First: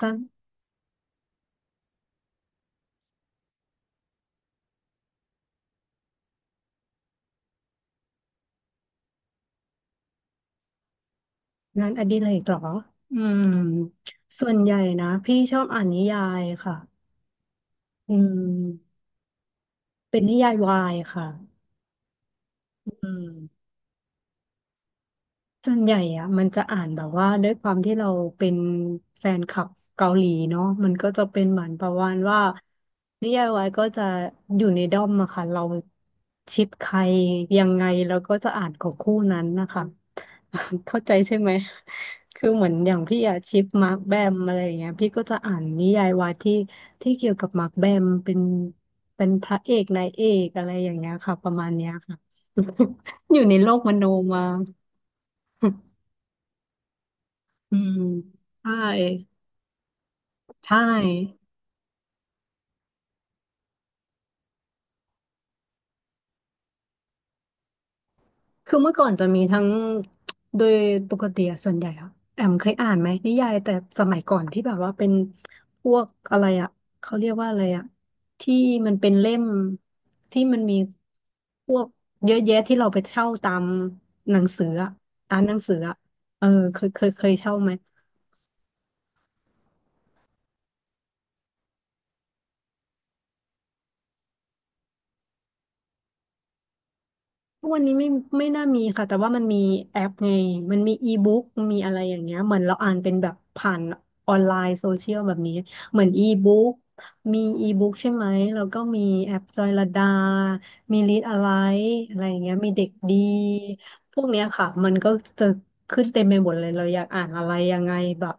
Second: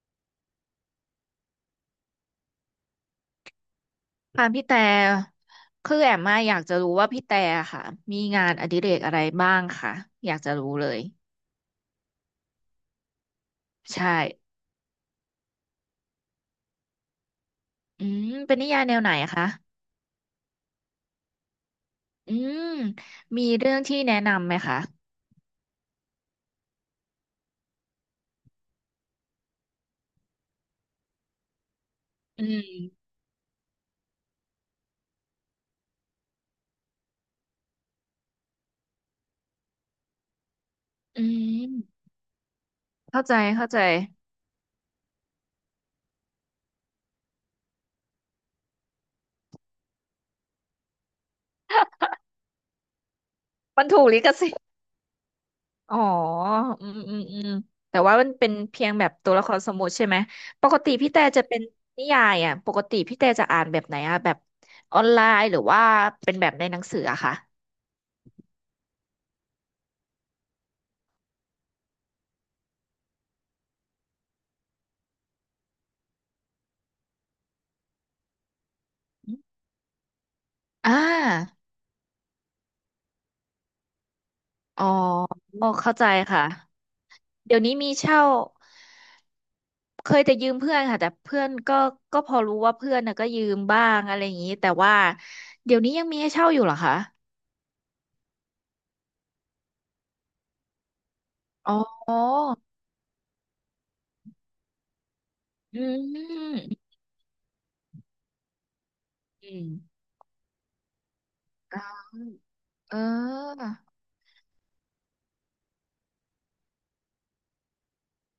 สร้างค่ะพี่แต่คือแอมมาอยากจะรู้ว่าพี่แต่ค่ะมีงานอดิเรกอะไรบ้างค่ะอยากจะรู้เลยงานอดิเรกเหรออืมใช่ส่วนใหญ่นะพี่ชอบอ่านนิยายค่ะอืเป็นนิยายแนมวไหนคะเป็นนิยายวายค่ะอืมอืมีม เรื่องที่แนะนำไหมคะส่วนใหญ่อะมันจะอ่านแบบว่าด้วยความที่เราเป็นแฟนคลับเกาหลีเนาะมันก็จะเป็นเหมือนประมาณว่าอืมนิยายวายก็จะอยู่ในด้อมอะค่ะเราชิปใครยังไงเราก็จะอ่านของคู่นั้นนะคะ เข้าใจอืใช่ไหมมคือเหมือนอย่างพี่เข้าใจอะชิปเข้าใจมาร์คแบมอะไรอย่างเงี้ยพี่ก็จะอ่านนิยายวายที่เกี่ยวกับมาร์คแบมเป็นเป็นพระเอกนายเอกอะไรอย่างเงี้ยค่ะประมาณเนี้ยค่ะ อยู่ในโลกมันมถูโนกลิขมา สิทธิ์อ๋ออืมอืมอืมอืมแต่ว่ามันเป็นใช่เพียงแบบตัวละครสมมุติใช่ไหมปใชกติพี่แต่่จะเป็นนิยายอ่ะปกติพี่แต่จะอ่านแบบไหนอ่ะแบบออนไลน์หรือว่าเป็นแบบในหนังสืออะคะคือเมื่อก่อนจะมีทั้งโดยปกติอะส่วนใหญ่อะแอมเคยอ่านไหมนิยายแต่สมัยก่อนที่แบบว่าเป็นพวกอะไรอะเขาเรียกว่าอะไรอะที่มันเป็นเล่มที่มันมีอ่า พวกเยอะแยะที่เราไปเช่าตามหนังสืออ๋ออะร้านหนังสือเข้าอะใจเอค่ะ อเคยเช่าเดี๋ยวไหม นี้มีเช่า เคยแต่ยืมเพื่อนค่ะแต่เพื่อนก็พอรู้ว่าเพื่อนน่ะก็ยืมบ้างอะไรอย่างนี้แต่ว่าเดี๋ยวนี้ยังมีให้เช่าอยู่เหรอคะ ทุกวันนี้ไม่น่ามีค่ะแต่ว่ามันมีแอปไงมันมีอีบุ๊กอ๋มีออะไรอย่างเงี้ยเหมือนเราอ่านเป็นแบบผ่านออนไลน์โซเชียลแบบนี้อืเหมือนอีบุ๊กมมีอีบุ๊กใช่ไหมแล้วก็มีแอปอืจอยลมดา มีรีดอะไรอ่าอะไรอย่างเงี้ยมีเด็กเอดี อพวกเนี้ยค่ะมันก็จะขึ้นเต็มไปหมดเลยเราอยากอ่านอะไรยังไงแบบ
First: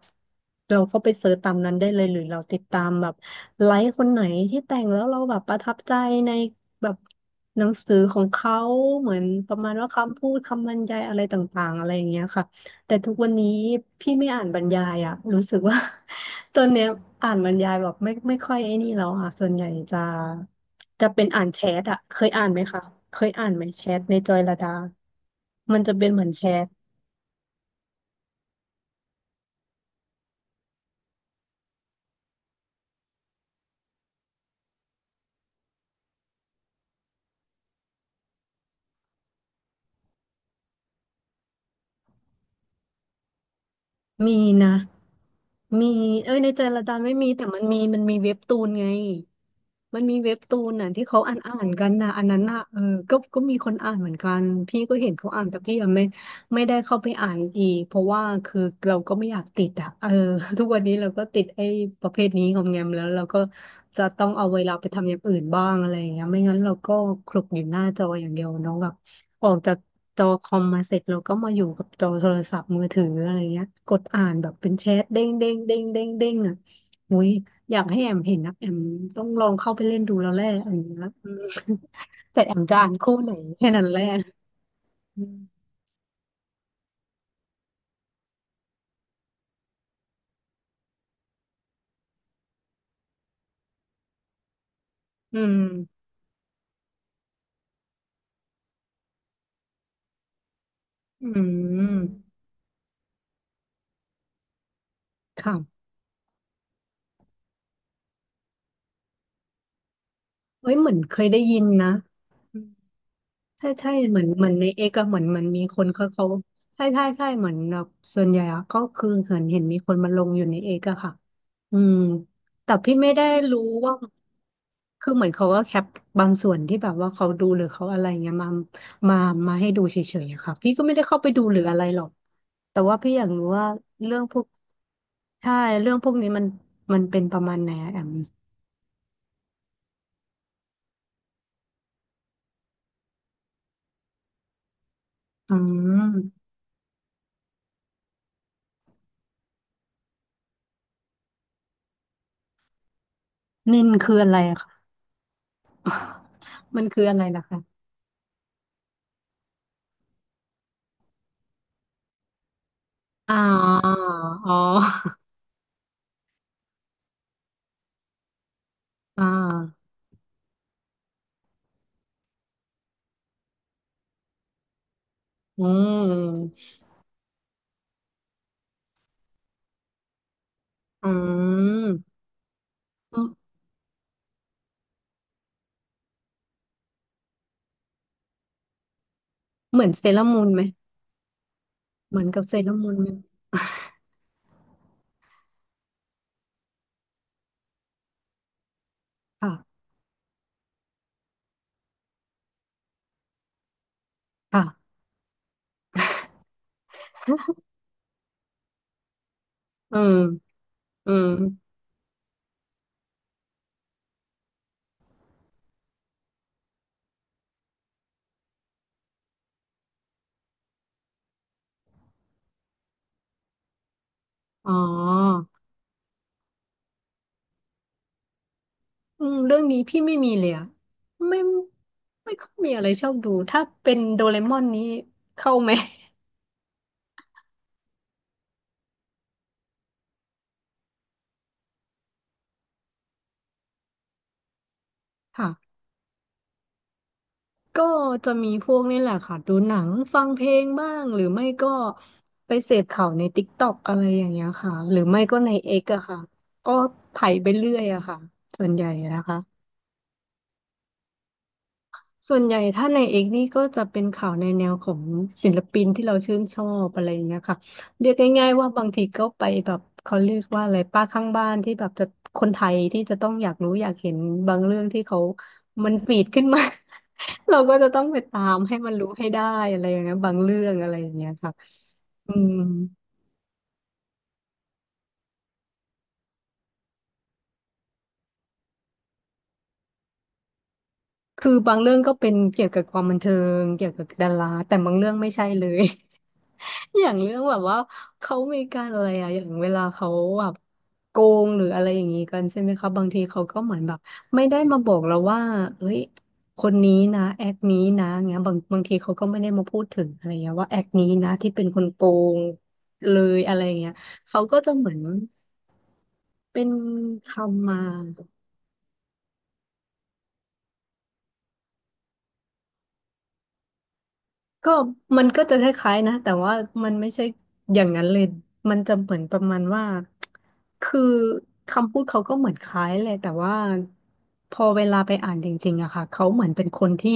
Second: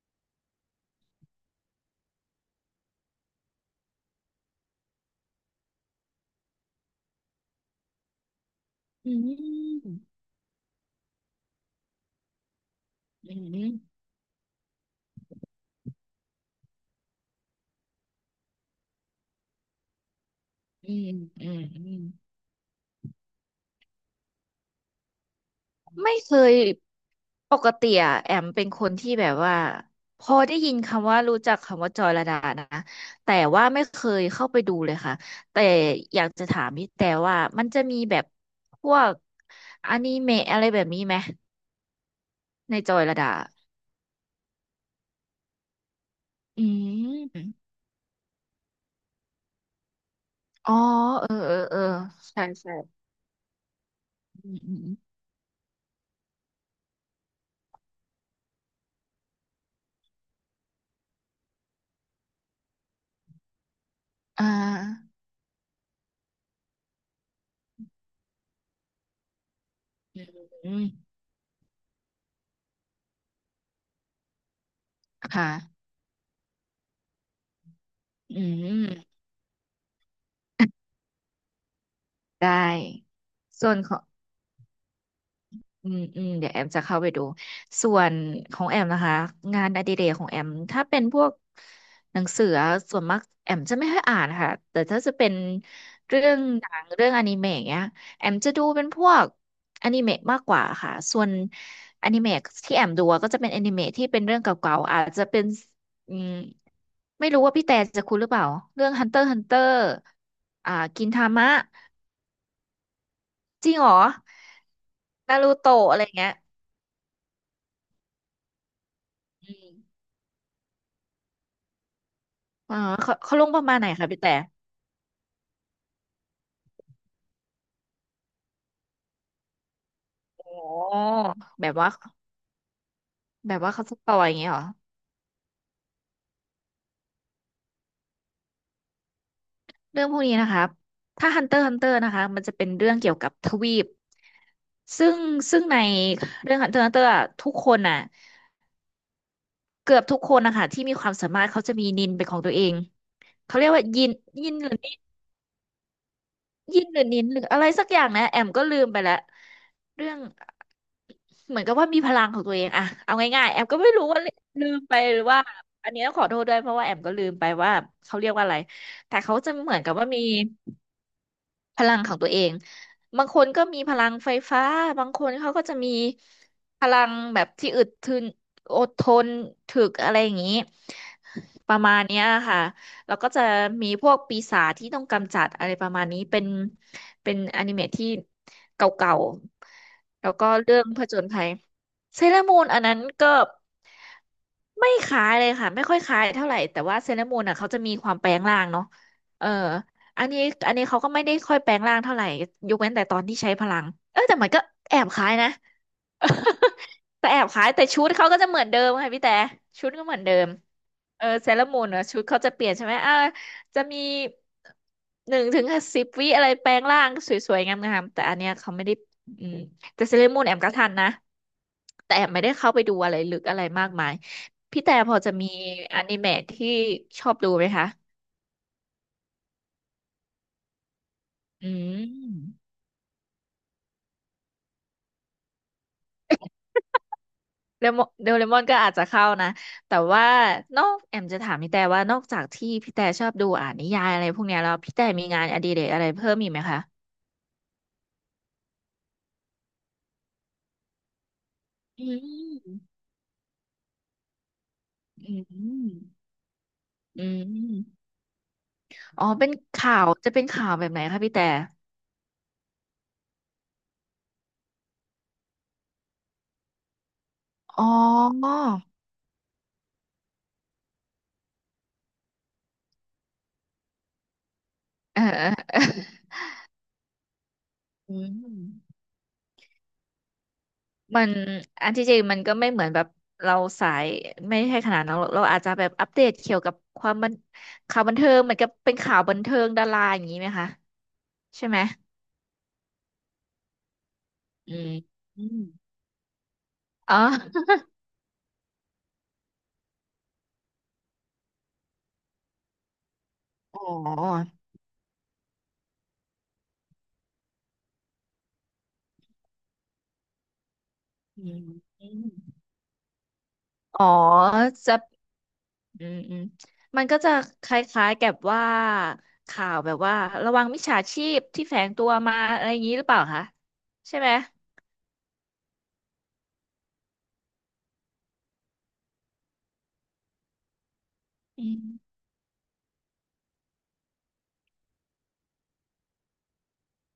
เราเข้าไปเสิร์ชตามนั้นได้เลยหรือเราติดตามแบบไลฟ์คนไหนที่แต่งแล้วเราแบบประทับใจในแบบหนังสือของเขาเหอืมือนประมาณว่ามคำพูดคำบรรยายอะไรต่างๆอะไรอย่างเงี้ยค่ะแต่ทุกวัอืนนี้มพี่ไม่อ่านบรรยายอะรู้สึกว่า ตอนเนี้ยอ่านบรรยายแบบไม่ค่อยไอ้นี่แล้วอ่ะส่วนใหญ่จะ อืมจะเป็นอ่าอืนแชมอืทอะม เคยอ่านไหมคะ เคยอ่านไหมแชทในจอยลดา มันจะเป็นไม่เหมือนเคแชยท ปกติอะแอมเป็นคนที่แบบว่าพอได้ยินคำว่ารู้จักคำว่าจอยระดานะแต่ว่าไม่เคยเข้าไปดูเลยค่ะแต่อยากจะถามพี่แต่ว่ามันจะมีแบบพวกอนิเมะอะไรแบบนี้ไหมในจอยระดามีนะมีเอ้ยในใจอืละดานไม่มีแต่มันมมีมันมีเว็บตูนไงมันมีเว็บตูอ๋นอน่ะที่เขาเออ่าอนเออ่าอนเออกันนะอันนั้ใช่นน่ะใช่เออก็มีคนอ่านเหมือนกันอืมอืพี่มก็เห็นเขาอ่านแต่พี่ยังไม่ได้เข้าไปอ่านอีกเพราะว่าคือเราก็ไม่อยากติดอ่ะเออ ทุกวันนี้เราก็ติดไอ้ประเภทนี้งอมแงมแล้วเราก็จะต้องอ่เอาเวลาไปทำอาย่างอื่นบ้างอะไรอย่างเงี้ยไม่งั้นเราก็คลุกอยู่หน้าจออย่างเดียวเน้อง ออกจากจอคอมอืมาเสร็จมเราก็มาอยู่กับจอโทรศัพท์มือถืออะไรเงี้ยกดอ่านแบบเป็นแชทเด้งเด้งเด้ค่ะงเด้งเด้งอ่ะอุ้ยอยากให้แอมเห็อืนนะแอมมต้องลองเข้าไปเล่นดูแล้วแหละอันเนี้ยอืม แต่ได้แอมจะอ่านคู่ไหนแค่ส่วนนั้นขแหอละง อืมอืมอืมเดี๋ยวแอมจะเข้าไปดูส่วนของแอมนะคะงานอดิเรกของแอมถ้าเป็นพวกหนังสือส่วนมากแอมจะไม่ค่อยอ่านค่ะแต่ถ้าจะเป็นอืมเรื่องหนังเรื่องอนิเมะเนี้ยแอมจะดูเป็นพวกอนิเมะมากกว่าค่ะส่วอืนมอนิเมะที่แอมดูอะก็จะเป็นอนิเมะที่เป็นเรื่องเก่าๆอาจจะเป็นค่ะอืมไม่รู้ว่าพี่แต่จะคุ้นหรือเปล่าเรื่อง Hunter x Hunter เอ้อ่ายเหมือนกินเคทายได้มะยินนะ ใช่จริงเหรใช่อเหมือนเหมือนในเอกอะเหมือนนาเหมันรูมีคโตะนอะไรเขาเงี้ยใช่ใช่ใช่เหมือนแบบส่วนใหญ่อะก็คือเห็นอืเห็นม มีคนมาลงอยู่ในเอกอะค่ะอืมแต่อ๋อพี่ไม่เขาได้เขาลงปรู้ระมาณไหนว่าคะพี่แต่คือเหมือนเขาก็แคปบางส่วนที่แบบว่าเขาดูหรือเขาอะไรเงี้ยมามามาให้ดูเฉยๆอะโอค่ะ้พี่ก็ไม่ได้เข้าไปดูหรือแบบอะไรว่าหรอกแต่ว่าพี่อยากรู้แบบว่าว่าเขาสปอเรื่องยอพย่างวกเงี้ยเหรอใช่เรื่องพวกนี้มันเป็นประมาณไหนอะแอมเรื่องพวกนี้นะครับถ้าฮันเตอร์ฮันเตอร์นะคะมันจะเป็นเรื่องเกี่ยวกับทวีปซึ่งอืซึ่งในมเรื่องฮันเตอร์ฮันเตอร์ทุกคนน่ะเกือบทุกคนนะคะที่มีความสามารถเขาจะมีนินเป็นของตัวเองเขาเรียกนิว่านยินคืออะไรยินอะหรือ คะยิมันนหคืรือออะนิไรนหรืล่ะอคะอะไรสักอย่างนะแอมก็ลืมไปแล้วเรื่องเหมือนกับว่ามีพลังของตัวเองอะเอาง่ายๆแอมก็อ่าอไม่รู้ว่า๋ลืมไปหรือ อว่าอันนี้ต้องขอโทษด้วยเพราะว่าแอมก็ลืมไปว่าเขาเรียกว่าอะไรแต่อ่าเขาจะเหมือนกับว่ามี พลังของตัวเองบางคนก็มีพลังไฟฟ้าบางคนเขาก็อืจะมีมพลังแบบที่อึดทึนอดทนถึกอะไรอย่างนี้อืประมาณเนี้มยค่ะแล้วก็จะมีพวกปีศาจที่ต้องกำจัดอะไรประมาณนี้เป็นอนิเมะที่เก่าเหมือนเซเลๆอราแล้วมูก็นไหมเรื่องผจญภัยเหมืเซอนเลอกับร์เซมูนเลออัรานมูนั้นนไหมก็ไม่คล้ายเลยค่ะไม่ค่อยคล้ายเท่าไหร่แต่ว่าเซเลอร์มูนอ่ะเขาจะมีความแปลงร่างเนาะเออ ค่ะอันนี้อันนี้เขาก็ไม่ได้ค่อยแปลงร่างเท่าไหร่ยกเว้นแต่ตอนที่ใช้พลังเออแต่มันก็ค่ะแอบคล้ายนะ แต่แอบคล้ายแต่ชุดเขาก็จะเหมือนเดิมค่ะพี่แต่ชุดอืก็เหมมือนเดิมอืเออมเซเลอรมูนเนอะชุดเขาจะเปลี่ยนใช่ไหมอ่าจะมีหนึ่งถึงสิบวิอะไรแปลงร่างสวยๆงามๆแต่อันเนี้ยเขาไม่ได้อืมแต่เซเลอรมูนแอมก็ทันนะแต่แอมไม่ได้เข้าไปดูอะไรลึกอะไรมากมายอ๋อพี่แต่พอจะมีอนิเมะที่ชอบดูไหมคะอืมเรื่องนี้พี่ไม่มีเลยอะไม่อืไม่ค่อยมีม อะไรชอบดู ถ้าเป็นโดเรมอนนี้เข้าไหมเลมอนเดลเลมอนก็อาจจะเข้านะแต่ว่านอกแอมจะถามพี่แต่ว่านอกจากที่พี่แต่ชอบดูอ่านนิยายอะไรพวกเนี้ยแล้วพี่แต่มีงานอดิค่ะเรกอะไรเพิ่มอีกไหมคะก็จะมีพวกนี่แหละค่ะ ดูหนัง ฟังเพลงบ้าง หรือไม่ก็อืไปเสพมข่าวในติ๊กต็อกอะไรอย่างเงี้ยค่ะหรือไม่อืก็ในเอ็กซ์อะมค่ะ ก็ไถอืไปเรื่อยอะมค่ะส่วนใหญ่นะอ๋อคะ เป็นข่าวจะเป็นข่าวแบบไหนคะพี่แต่ส่วนใหญ่ถ้าในเอกนี่ก็จะเป็นข่าวในแนวของศิลปินที่เราชื่นชอบอะไรอย่างเงี้ยค่ะอ๋อเรียกง่ายๆว่าบางทีก็ไปแบบเขาเรียกว่าอะไรป้าข้างบ้านที่แบบจะคนไทยที่จะต้องอยากรู้อยากเห็นบางเรื่องที่เขาเออ เออมันฟีดขึ้นมา เราก็จะต้องอืไปตามให้มันมรู้ให้ได้อะไรอย่างเงี้ยบางเรื่องอะไรอย่างมัเงี้ยนค่ะอันที่จริงอืมันมก็ไม่เหมือนแบบเราสายไม่ใช่ขนาดนั้นหรอกเราอาจจะแบบอัปเดตเกี่ยวกับความบันข่าวบันเทิงเหมือนกับเป็นข่าวบันเทิงดาราอย่างนี้ไหมคะคือใช่บาไหงม เรื่องก็เป็นเกี่ยวกับความบันเทิงเกี่ยวกับดาราอืแต่มบางเรื่องไม่อใช่มเลย อย่าอ๋งอเรื่องแบบว่าเขามีการอะไรอย่างเวลาเขาแบบโกงหรืออะไรอย่างนี้กันใช่ไหมคะบางทีเขาก็เหมืออ๋นแบบไม่อได้มาบอกเราว่าเฮ้ยคนนี้นะแอคนี้นะเงี้ยบางทีเขาก็ไม่ได้มาพูดถึงอะไรเงี้ยว่าแอคนี้นะอืที่เป็นคนมโกงเลยอะไรเงี้ยอ๋อเขาก็จะเหมืจะอนอืมอืมเป็นก็จะคคำมา ล้ายๆกับว่าข่าวแบบว่าระวังมิจฉาชีพที่แฝงตัวมาอะไรอย่างนี้หรือเปล่าคะใช่ไหมก็มันก็จะคล้ายๆนะแต่ว่ามันไม่ใช่อย่างนั้นเลยมันจะเหมือนประมาณว่าคืออืคำพูดมเขาก็เหมือนคล้ายแหละแต่ว่าพอเวลาไปอ่านจริงๆอะค่ะเขาเหมือนเป็นคนที่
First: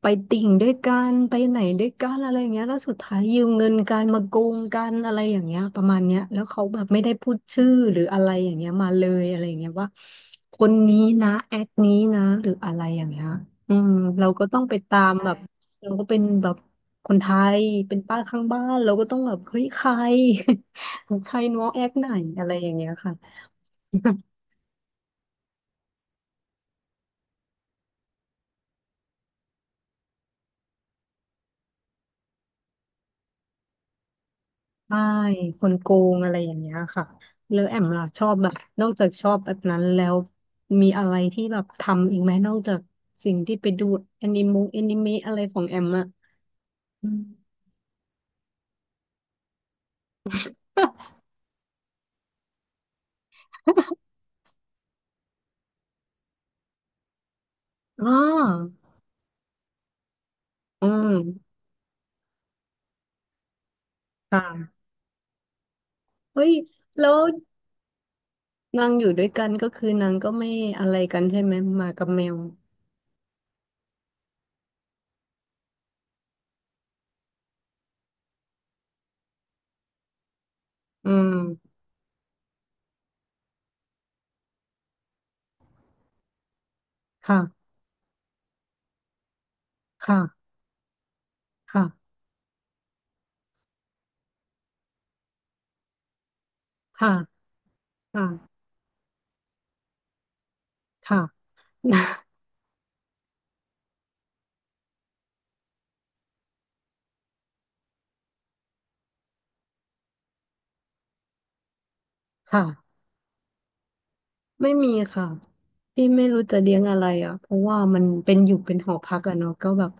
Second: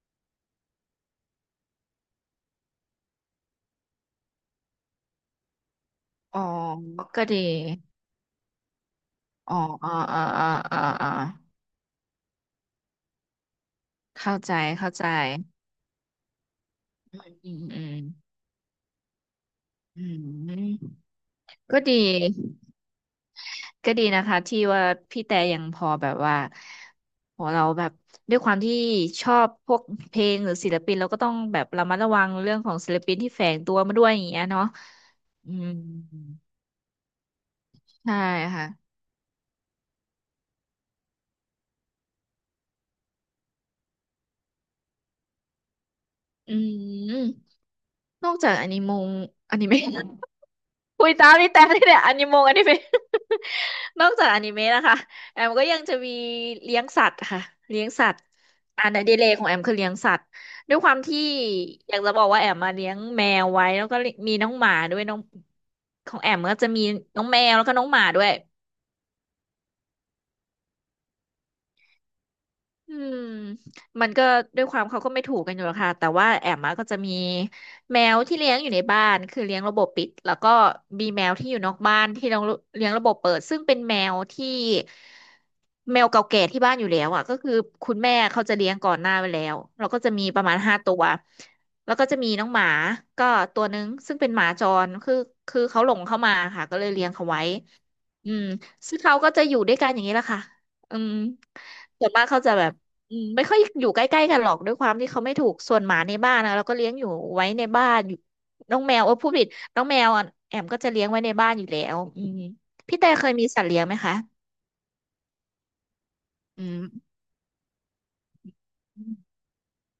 ไปติ่งด้วยกันไปไหนด้วยกันอะไรอย่างเงี้ยแล้วสุดท้ายยืมเงินกันมาโกงกันอะไรอย่างเงี้ยประมาณเนี้ยอ๋แล้อวเขาแบบไม่ได้ก็พูดีดชื่อหรืออะไรอย่างเงี้ยมาเลยอะไรออ๋อย่างเงี้ยว่าอ๋ออ๋ออ๋อคนอ๋อนี้อ๋อนะแอคนี้นะหรืออะไรอย่างเงี้ยอืมเราเข้าก็ใจต้องไปเข้าตาใจมแบบ เราก็เป็นแบบคนอืไทยมอืเป็มนป้าข้างบ้านเราก็ต้องแบบเฮ้ยใคร อืม ใครน้องก็แอคดี ไหนอะไรอย่างเงี้ยค่ะ ก็ดีนะ คะที่ว่าพี่แต่ยังพอแบบว่าโหเราแบบด้วยความที่ชอบพวกเพลงหรือศิลปินเราก็ต้องแบบระมัดระวังเรื่องของศิลปินที่แฝงตัวมาด้วยอย่างเงี้ยเนาะใช่อืคมนโกงอะไรอย่างเงี้ยค่ะแล้วแอมล่ะใช่ชอบแบบค่ะนอกจากชอบแบบนั้นแล้วมีอะไรที่แบบทำอีกไหมนอกจากสิ่งที่ไปดูแอนิมงแอนิเมะอะไรของแอมอะอือืม มนอกจากอนิมงอนิเมะ คุย ตามนี่แต่นี่เนี่ยอนิมงอนิเมะ นอกจากอนิเมะนะคะแอมก็ยังจะมีเลี้ยงสัตว์ค่ะเลี้ยงสัอ๋อตว์อันอดิเรกของแอมคือเลี้ยงสัตว์ด้วยอืความมที่อยากจะบอกว่าแอมมาเลี้ยงแมวไว้แล้วก็มีน้องหมาค่ะด้วยน้องของแอมเฮ้ยก็จะมีแล้วน้องแมวแล้วก็น้องหมาด้วย นางอยู่ด้วยกันก็คือนางก็ไม่อะไรกันใช่ไหมหมากับแมวอืมมันก็ด้วยความเขาก็ไม่ถูกกันอยู่หรอกค่ะแต่ว่าแอมมาก็จะมีแมวที่เลี้ยงอยู่ในบ้านคือเลี้ยงระบบปิดแล้วก็มีอืแมวที่อยู่นมอกบ้านที่เราเลี้ยงระบบเปิดซึ่งเป็นแมวที่แมวเก่าแก่ที่บ้านอยู่แล้วอ่ะก็คือค่ะ คุณแม่เขาจะเลี้ยงก่อนหน้าไว้แล้วเราก็จะมีประค่ะมาณห้าตัวแล้วก็ค่ะจะมีน้องหมาก็ตัวนึงซึ่งเป็นหมาจรคือเขาหลงเข้ามาค่ะก็เลยเลี้ยงเขาค่ะไว้อืมค่ะซึ่งเขาก็จะอยู่ด้วยกันอย่างนี้แหละค่ะ อืมค่ะ นะส่วนมากเขาจะแบบอืมไม่ค่อยอยู่ใกล้ๆกันหรอกด้วยความที่เขาไม่ถูกส่วนหมาในบ้านนะเราก็เลี้ยงอยู่ไว้ในบ้านอยู่น้องแมวเออพูดผิดน้องแมวอะแอมก็จะเลี้ยงไว้ในบ้านอยู่แล้วอืมพี่ค่ะแต่เคยมีสัตว์เลี้ยงไหมคะไม่มีค่ะ ที่ไม่รู้จะอืเลี้มยงอะไรอ่ะ เพราะว่ามันเป็นอยู่เป็นหออืพักอะมเนาะก็แบบ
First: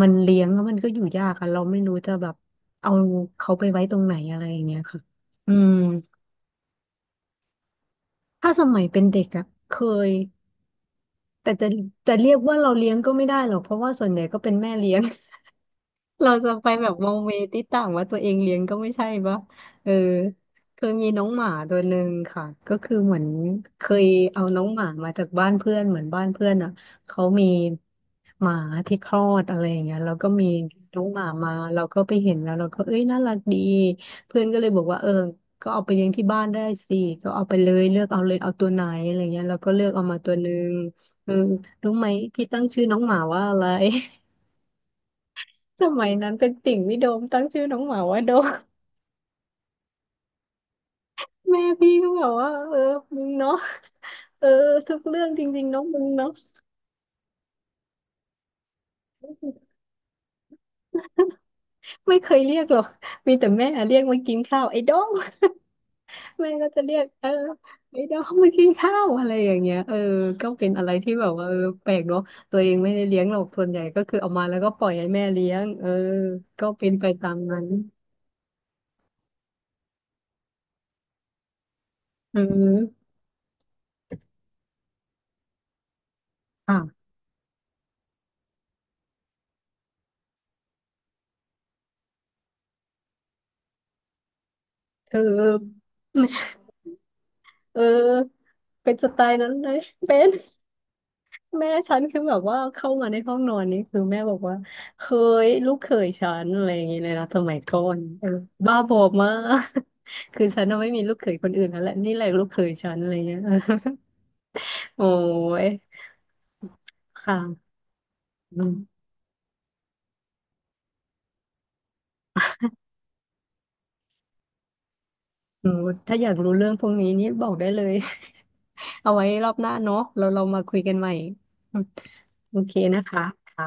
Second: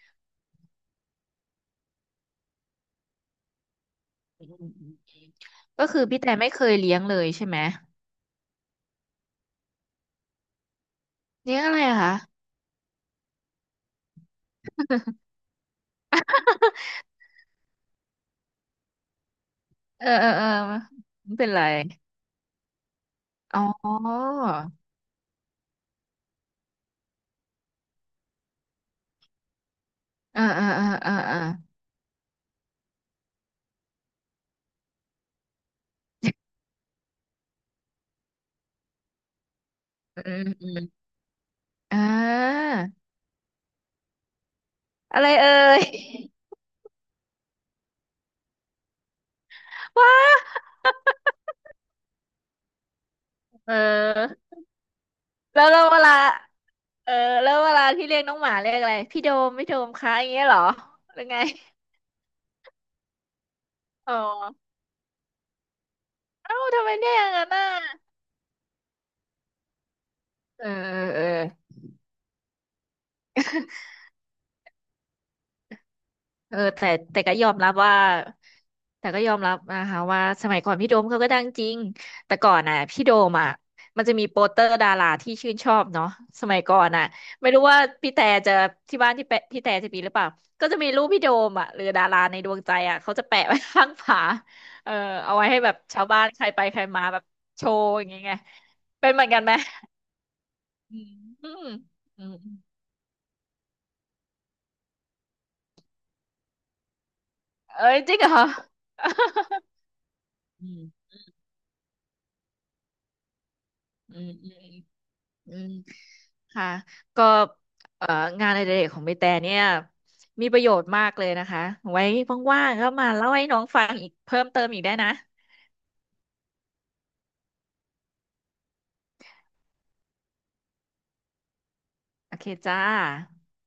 มันเลี้ยงแล้วมันก็อยู่ยากอะเราไม่รู้จะแบบเอาเขาไปไว้ตรงไหนอะไรอือย่างมเงี้ยอืมค่ะอืมก็คือพี่แต่ไม่เคยเลี้ยงเลยใช่ไหมถ้าสมัยเป็นเด็กอะเคยแต่เลี้ยงอะไรอะจะคะเรียกว่าเราเลี้ยงก็ไม่ได้หรอกเพราะว่าส่วนใหญ่ก็เป็นแม่เลี้ยง เราจะไปแบบมองเมติดต่างว่าตัวเองเลี้ยงก็ไม่ใช่ปะเออเออเออเออเคยมีน้องไม่หเป็มานไรตัวหนึ่งค่ะก็คือเหมือนอ๋เคยอเอาน้องหมามาจากบ้านเพื่อนเหมือนบ้านเพื่อนอ่ะเขามีหมาที่คลอดอะไรอย่างเงี้ยแล้วก็เอ่มีอ่าอ่าน้องอ่าหมาอ่มาเราก็ไปเห็นแล้วเราก็เอ้ยน่ารักดีเพื่อนก็เลยบอกว่าเออก็เอาไปเลี้ยงที่บ้านได้สิก็เอาไปเลยเลือกเอาเลยเอาตัวไหนอะไรเงี้ยเราก็เลือกเอามาอืตัวมหนึ่อืงมอมเออรู้อ่ไหมพี่ตั้งาชื่อน้องหมาว่าอะไร อะไรเอ่ย สมัยนั้นเป็นติ่งพี่โดมตั้งชื่อน้องหมาว่าโดม ว้า แม่พี่ก็แบบว่าเออมึงเนาะเอเอออ ทุกเรื่องจแล้ริงวๆน้แล้อวงเวมึงลา เนาะเออ แล้วเวลาที่เรียกน้องหมาเรียกอะไร พี่โดมพี่โดมคะอย่างเงี้ยเหรอ หรือไง ไม่เคยเรียกหรอกมีแต่แม่เรียกอ๋อ มากินข้าวไอ้โดมแม่เอ้า ก็จะทำไมเรียกเรียกอเออย่างนั้นน่ะไอ้โดมมากินข้าวอะไรอย่างเงี้ยเออก็เอเป็อ นอะไรเออที่เอแบอ บว่าเออแปลกเนาะตัวเองไม่ได้เลี้ยงหรอกส่วนใหญ่ก็คือเอามาแล้วก็ปล่อยให้แม่เลี้ยงเออเออก็เป็แต่นไปแต่ตาก็มยอมนั้นรับว่าแต่ก็ยอมรับนะคะว่าสมัยก่อนพี่โดมเขาก็ดังจริงแต่เืก่อนน่ะพี่มโดมอ่ะมันจะมีโปสเตอร์ดาราที่ชื่นชอบเนาะสมัยก่อนน่ะอ่ะไม่รู้ว่าพี่แต่จะที่บ้านที่แปะพี่แต่จะมีหรือเปล่าก็จะมีรูปพี่โดมอ่ะหรือดาราในดวงใจอ่ะเขาจะแปะไว้ข้างฝาเออเธเอาไว้อให้แบบชาวบ้านใครไปใครมาแบบโชเออว์อย่างเงี้ยไงเป็นสเป็นไตเหมือนล์กันนั้ไหมนเลยเป็น อืมอืมแม่ฉันคืออืแบมบว่าเข้ามาในห้องนอนนี่คือแม่บอกว่าเฮ้ยลูกเขยฉันอะไรอย่างเงี้ยเลยนะสมัยก่อเอ้ยนจริงเอเหรออบ้าบอมาก คือฉันอืน่ะมไม่มีลูกเขยคนอื่นแล้วแหละนี่แหละลูกเขยฉันอะไรเงี้ย อืมอืม โอ้อืยมค่ะ ก็ค่ะเอ่องานออืดิเรกขอมงใบแต่เนี่ย มีประโยชน์มากเลยนะคะ ไว้ว่างๆก็มาเล่าให้น้องฟังอีกเพิ่มเติมอีกได้นะ อืมถ้าอยากรู้เรื่องพวกนี้นี่บอกได้เลย เอาไว้รอบหน้าเนาะเรามาคุยกันใหม่โอเคโอเคจ้านะคะค่ะ